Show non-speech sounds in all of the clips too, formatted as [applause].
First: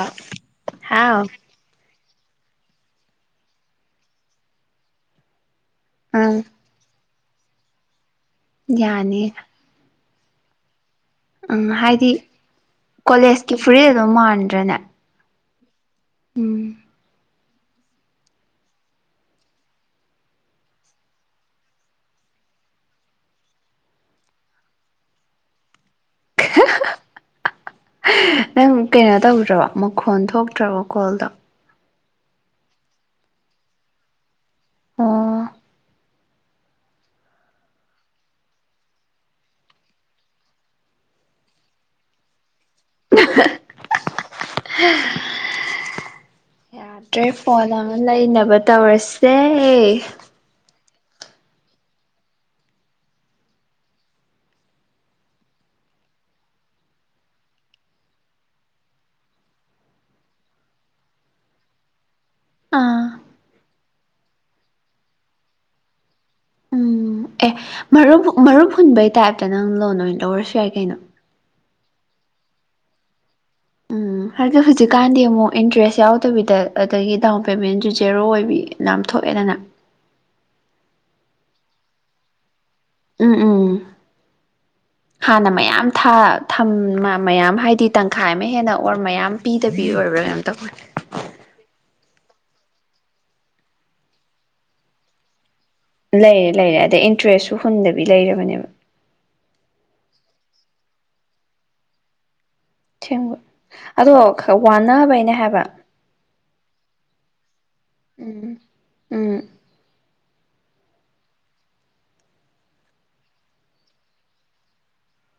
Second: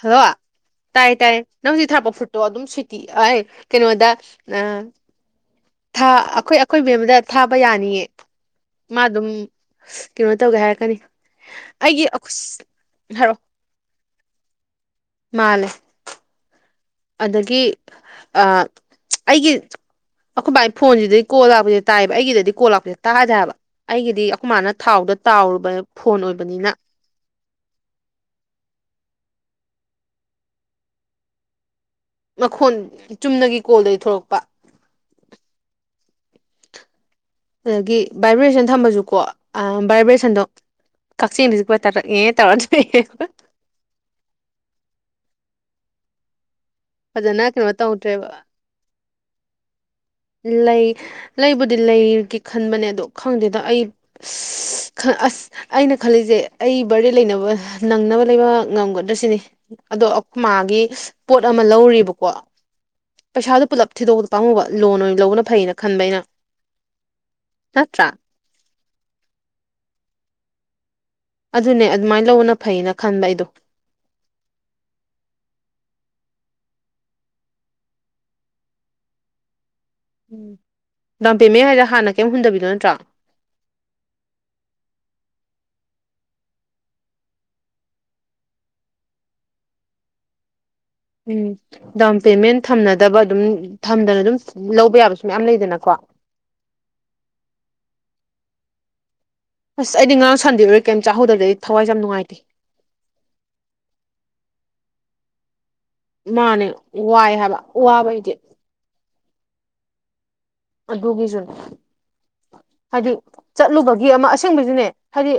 hello ꯇꯥꯏ ꯑꯪ ꯇꯥꯏ ꯅꯪꯒꯤ ꯊꯥꯔꯛꯄ ꯐꯨꯔꯤꯠꯇꯣ ꯑꯗꯨꯝ ꯁꯦꯇꯤ ꯑꯥꯏ ꯀꯩꯅꯣꯗ ꯑꯩꯈꯣꯏ ꯑꯩꯈꯣꯏ ꯃꯦꯝ ꯑꯃꯗ ꯊꯥꯕ ꯌꯥꯅꯤꯌꯦ ꯃꯥ ꯑꯗꯨꯝ ꯌꯥꯅꯤ ꯑ ꯀꯩꯅꯣ ꯇꯧꯒꯦ ꯍꯥꯏꯔꯛꯀꯅꯤ ꯎꯝ ꯑꯩꯒꯤ ꯍꯥꯏꯗꯤ ꯍꯥꯏꯔꯛꯑꯣ ꯀꯣꯂꯦꯖꯀꯤ ꯐꯨꯔꯤꯠ ꯑꯗꯨꯝ ꯃꯥꯟꯗ꯭ꯔꯅꯦ ꯃꯥꯂꯦ ꯎꯝ ꯑꯗꯒꯤ ꯑ ꯑꯩꯒꯤ ꯑꯩꯈꯣꯏ ꯕꯥ ꯐꯣꯟꯁꯤꯗꯗꯤ ꯀꯣꯜ ꯂꯥꯛꯄꯁꯦ ꯇꯥꯏꯑꯕ ꯑꯩꯒꯤꯗꯗꯤ ꯀꯣꯜ ꯂꯥꯛꯄꯁꯦ ꯇꯥꯗꯕ ꯑꯩꯒꯤꯗꯤ ꯑꯩꯈꯣꯏ ꯃꯥꯅ ꯊꯥꯎꯗ ꯇꯥꯎꯔꯨꯕ ꯐꯣꯟ ꯑꯣꯏꯕꯅꯤꯅ ꯅꯪ ꯀꯩꯅꯣ ꯇꯧꯗ꯭ꯔꯕꯣ ꯃꯈꯣꯟ ꯊꯣꯛꯇ꯭ꯔꯕꯣ ꯀꯣꯜꯗꯣ ꯃꯈꯣꯟ ꯆꯨꯝꯅꯒꯤ ꯀꯣꯜꯗꯗꯤ ꯊꯣꯛꯂꯛꯄ ꯑꯥ ꯑꯗꯒꯤ ꯚꯥꯏꯕ꯭ꯔꯦꯁꯟ ꯊꯝꯕꯁꯨꯀꯣ ꯑꯥ ꯚꯥꯏꯕ꯭ꯔꯦꯁꯟꯗꯣ ꯀꯛꯆꯦꯡꯄ ꯇꯥꯞꯇ ꯑꯦ ꯇꯧꯔ ꯇꯣꯛꯑꯦ ꯍ [unintelligible] [unintelligible] ꯗ꯭ꯔꯦ ꯐꯖꯅ ꯐꯣꯟ ꯀꯩꯅꯣ ꯑꯃ ꯇꯧꯗ꯭ꯔꯦꯕ ꯂꯩꯅꯕ ꯇꯧꯔꯁꯦ ꯂꯩ ꯂꯩꯕꯨꯗꯤ ꯂꯩꯒꯦ ꯈꯟꯕꯅꯦ ꯑꯗꯣ ꯈꯪꯗꯦꯗ ꯑꯩ [unintelligible] ꯑꯩꯅ ꯈꯜꯂꯤꯁꯦ ꯑꯩ ꯕꯥꯔꯗꯦ ꯂꯩꯅꯕ ꯅꯪꯅꯕ ꯂꯩꯕ ꯉꯝꯒꯗ꯭ꯔꯁꯤꯅꯦ ꯑꯗꯣ ꯑꯩꯈꯣꯏꯃꯥꯒꯤ ꯄꯣꯠ ꯑꯃ ꯂꯧꯔꯤꯕꯀꯣ ꯑꯥ ꯄꯩꯁꯥꯗꯨ ꯄꯨꯂꯞ ꯊꯤꯗꯣꯛꯇ ꯄꯥꯝꯃꯨꯕ ꯂꯣꯟ ꯑꯣꯏꯅ ꯂꯧꯕꯅ ꯐꯩꯅ ꯈꯟꯕ ꯑꯩꯅ ꯎꯝ ꯑꯦ ꯅꯠꯇ꯭ꯔꯥ ꯃꯔꯨꯞ ꯃꯔꯨꯞ ꯍꯨꯟꯕꯩ ꯇꯥꯏꯞꯇ ꯅꯪ ꯂꯣꯟ ꯑꯣꯏꯅ ꯂꯧꯔꯁꯨ ꯌꯥꯏ ꯀꯩꯅꯣ ꯑꯗꯨꯅꯦ ꯑꯗꯨꯃꯥꯏ ꯂꯧꯕꯅ ꯐꯩꯅ ꯈꯟꯕ ꯑꯩꯗꯣ ꯎꯝ ꯍꯧꯖꯤꯛꯀꯥꯟꯗꯤ ꯑꯃꯨꯛ ꯏꯟꯇ꯭ꯔꯦꯁ ꯌꯥꯎꯗꯕꯤꯗ ꯑꯗꯒꯤ ꯗꯥꯎꯟ ꯄꯦꯃꯦꯟꯁꯨ ꯖꯦꯔꯣ ꯑꯣꯏꯕꯤ ꯌꯥꯝ ꯊꯣꯛꯑꯦꯗꯅ ꯎꯝ ꯗꯥꯎꯟ ꯄꯦꯃꯦꯟ ꯍꯥꯏꯁꯦ ꯍꯥꯟꯅ ꯀꯩꯝ ꯍꯨꯗꯕꯤꯗꯣ ꯅꯠꯇ꯭ꯔꯣ ꯎꯝ ꯎꯝ ꯍꯥꯟꯅ ꯃꯌꯥꯝ ꯊꯥ ꯊꯝ ꯃꯌꯥꯝ ꯍꯥꯏꯗꯤ ꯇꯪꯈꯥꯏ ꯑꯃ ꯍꯦꯟꯅ ꯑꯣꯔ ꯃꯌꯥꯝ ꯄꯤꯗꯕꯤ ꯑꯣꯏꯕ꯭ꯔꯥ ꯀꯩꯅꯣꯝ ꯇꯧꯕꯅꯦ ꯎꯝ ꯗꯥꯎꯟ ꯄꯦꯃꯦꯟꯠ ꯊꯝꯅꯗꯕ ꯑꯗꯨꯝ ꯊꯝꯗꯅ ꯑꯗꯨꯝ ꯂꯧꯕ ꯌꯥꯕꯁꯨ ꯃꯌꯥꯝ ꯂꯩꯗꯅꯀꯣ ꯂꯩꯔꯦ ꯂꯩꯔꯦ ꯑꯗꯩ ꯏꯟꯇꯔꯦꯁꯁꯨ ꯍꯨꯟꯗꯕꯤ ꯂꯩꯔꯕꯅꯦꯕ ꯑꯁ ꯑꯩꯗꯤ ꯉꯔꯥꯡ ꯁꯟꯗꯦ ꯑꯣꯏꯔ ꯀꯩꯝ ꯆꯥꯍꯧꯗꯁꯥ ꯑꯩ ꯊꯋꯥꯏꯁꯦ ꯌꯥꯝ ꯅꯨꯡꯉꯥꯏꯇꯦ ꯑꯁꯦꯡꯕ ꯑꯗꯣ ꯋꯥꯟꯅꯕꯩꯅꯦ ꯍꯥꯏꯕ ꯃꯥꯅꯦ ꯋꯥꯏ ꯍꯥꯏꯕ ꯋꯥꯕꯩꯗꯤ ꯎꯝ ꯎꯝ ꯑꯗꯨꯒꯤꯁꯨꯅꯦ ꯍꯥꯏꯗꯤ ꯆꯠꯂꯨꯕꯒꯤ ꯑꯃ ꯑꯁꯦꯡꯕꯩꯁꯨꯅꯦ ꯍꯥꯏꯗꯤ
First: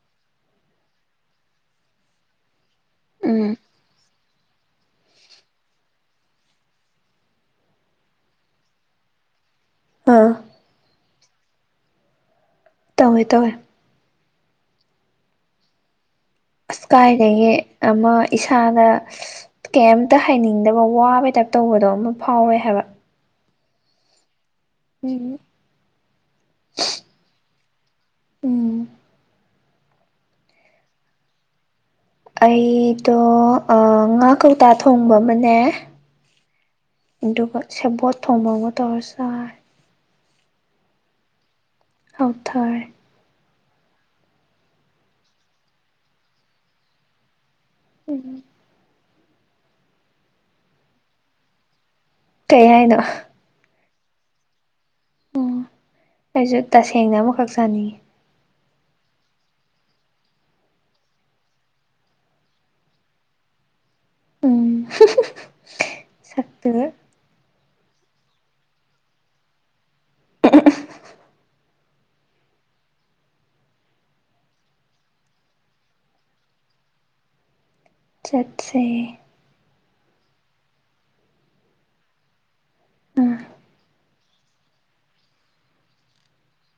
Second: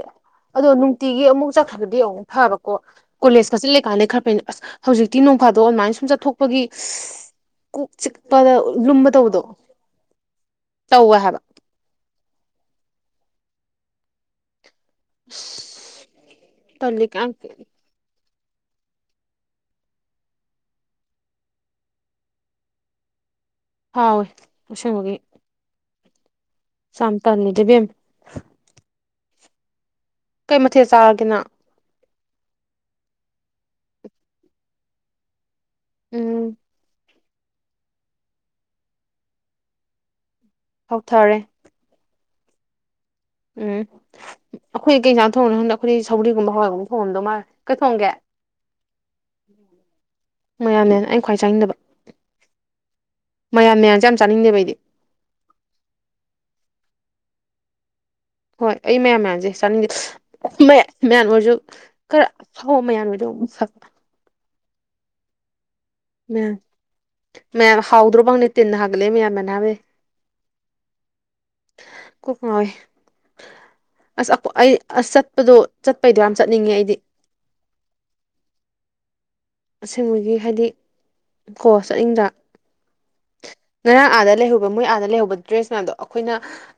ꯑꯗꯣ ꯅꯨꯡꯇꯤꯒꯤ ꯑꯃꯨꯛ ꯆꯠꯈ꯭ꯔꯒꯗꯤ ꯑꯃꯨꯛ ꯐꯕꯀꯣ ꯎꯝ ꯀꯣꯂꯦꯖ ꯈꯥꯆꯠ ꯂꯩꯀꯥꯟꯗ ꯈꯔ ꯐꯩ ꯑꯁ ꯍꯧꯖꯤꯛꯇꯤ ꯅꯣꯡꯐꯥꯗꯣ ꯑꯗꯨꯃꯥꯏꯅ ꯁꯨꯝ ꯆꯠꯊꯣꯛꯄꯒꯤ ꯀꯣꯛ ꯆꯤꯛꯄꯗ ꯂꯨꯝꯕ ꯇꯧꯕꯗꯣ ꯑꯥ ꯇꯧꯋꯦ ꯍꯥꯏꯕ ꯇꯧꯋꯦ ꯇꯧꯋꯦ ꯑ꯭ꯁ ꯑꯁꯀꯥꯏꯗꯒꯤ ꯑꯃ ꯏꯁꯥꯗ ꯀꯩꯝꯇ ꯍꯥꯏꯅꯤꯡꯗꯕ ꯋꯥꯕꯩ ꯇꯥꯏꯞ ꯇꯧꯕꯗꯣ ꯑꯃ ꯐꯥꯎꯋꯦ ꯍꯥꯏꯕ ꯍꯥꯎꯋꯦ ꯑꯁꯦꯡꯕꯒꯤ ꯎꯝ ꯌꯥꯝ ꯇꯜꯂꯦꯗ ꯏꯕꯦꯝꯃ ꯎꯝ ꯀꯩ ꯃꯊꯦꯜ ꯆꯥꯔꯒꯦ ꯅꯪ ꯑꯩꯗꯣ ꯉꯥ ꯀꯧꯇꯥ ꯊꯣꯡꯕ ꯑꯃꯅꯦ ꯎꯝ ꯑꯗꯨꯒ ꯁꯦꯕꯣꯠ ꯊꯣꯡꯕ ꯑꯃ ꯇꯧꯔ ꯆꯥꯏ ꯍꯧꯊꯔꯦ ꯍꯧꯎꯊꯔꯦ ꯎꯝ ꯑꯩꯈꯣꯏꯗꯤ ꯀꯩꯖꯥꯡꯅ ꯊꯣꯡꯉꯝꯗꯣꯏꯅꯣ ꯈꯪꯗ ꯑꯩꯈꯣꯏꯗꯤ ꯁꯧ꯭ꯔꯤꯒꯨꯝꯕ ꯍꯋꯥꯏꯒꯨꯝꯕ ꯊꯣꯡꯉꯝꯗꯧ ꯃꯥꯜꯂꯦ ꯀꯩ ꯊꯣꯡꯒꯦ ꯎꯝ ꯃꯌꯥꯟ ꯃꯌꯥꯟ ꯑꯩꯅ ꯈ꯭ꯋꯥꯏ ꯆꯥꯅꯤꯡꯗꯕ ꯀꯩ ꯍꯥꯏꯅꯣ ꯃꯌꯥꯟ ꯃꯌꯥꯟꯁꯦ ꯌꯥꯝ ꯆꯥꯅꯤꯡꯗꯦꯕ ꯑꯩꯗꯤ ꯎꯝ ꯑꯩꯁꯨ ꯇꯁꯦꯡꯅ ꯑꯃꯈꯛ ꯆꯥꯅꯤꯡꯉꯤ ꯍꯣꯏ ꯑꯩ ꯃꯌꯥꯝ ꯃꯌꯥꯝꯁꯦ ꯆꯥꯅꯤꯡꯁꯦ ꯃꯌꯥꯝ ꯑꯣꯏꯔꯁꯨ ꯈꯔ ꯑꯍꯥꯎꯕ ꯃꯌꯥꯝ ꯑꯣꯏꯗꯤ ꯑꯃꯨꯛ ꯐꯕ ꯎꯝ ꯍꯝ [unintelligible] ꯃ ꯃ ꯍꯥꯎꯗꯔꯣ ꯐꯪꯅꯦ ꯇꯤꯟꯅ ꯍꯒꯂ ꯃꯌꯥꯝ ꯃꯅ ꯎꯝꯎꯝꯎꯝ ꯀꯣꯛ ꯉꯥꯎꯏ ꯑꯁ ꯑꯩ ꯑꯁ ꯆꯠꯄꯗꯣ ꯆꯠꯄꯩꯗꯣ ꯌꯥꯝ ꯆꯠꯅꯤꯡꯉꯦ ꯑꯩꯗꯤ ꯆꯠꯁꯦ ꯑꯁꯦꯡꯕꯒꯤ ꯍꯥꯏꯗꯤ ꯀꯣ ꯆꯠꯅꯤꯡꯗ ꯑꯥ ꯉꯔꯥꯡ ꯑꯥꯗ ꯂꯩꯍꯧ ꯃꯣꯏ ꯑꯥꯗ ꯂꯩꯍꯧꯕ ꯗ꯭ꯔꯦꯁ ꯃꯌꯥꯝꯗꯣ ꯑꯩꯈꯣꯏꯅ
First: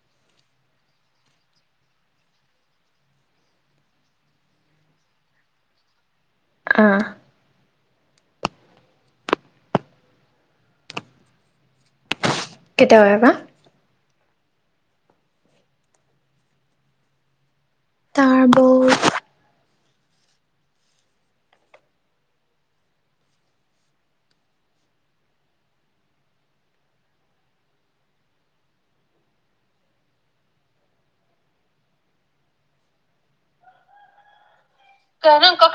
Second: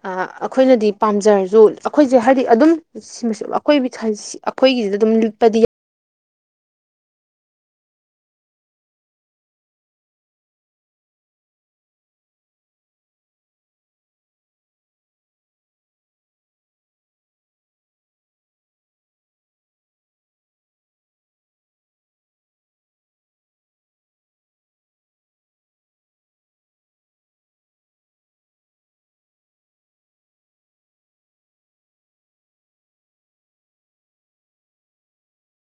ꯑ ꯑꯩꯈꯣꯏꯅꯗꯤ ꯄꯥꯝꯖꯔꯁꯨ ꯑꯩꯈꯣꯏꯁꯦ ꯍꯥꯏꯗꯤ ꯑꯗꯨꯝ ꯁꯤꯃꯁꯨ ꯑꯩꯈꯣꯏ ꯑꯩꯈꯣꯏꯒꯤꯁꯤꯗ ꯑꯗꯨꯝ ꯂꯤꯛꯄꯗꯤ ꯑꯥ ꯀꯩꯗꯧꯋꯦꯕ ꯇꯥꯔꯕꯣ ꯀꯦꯅ ꯀ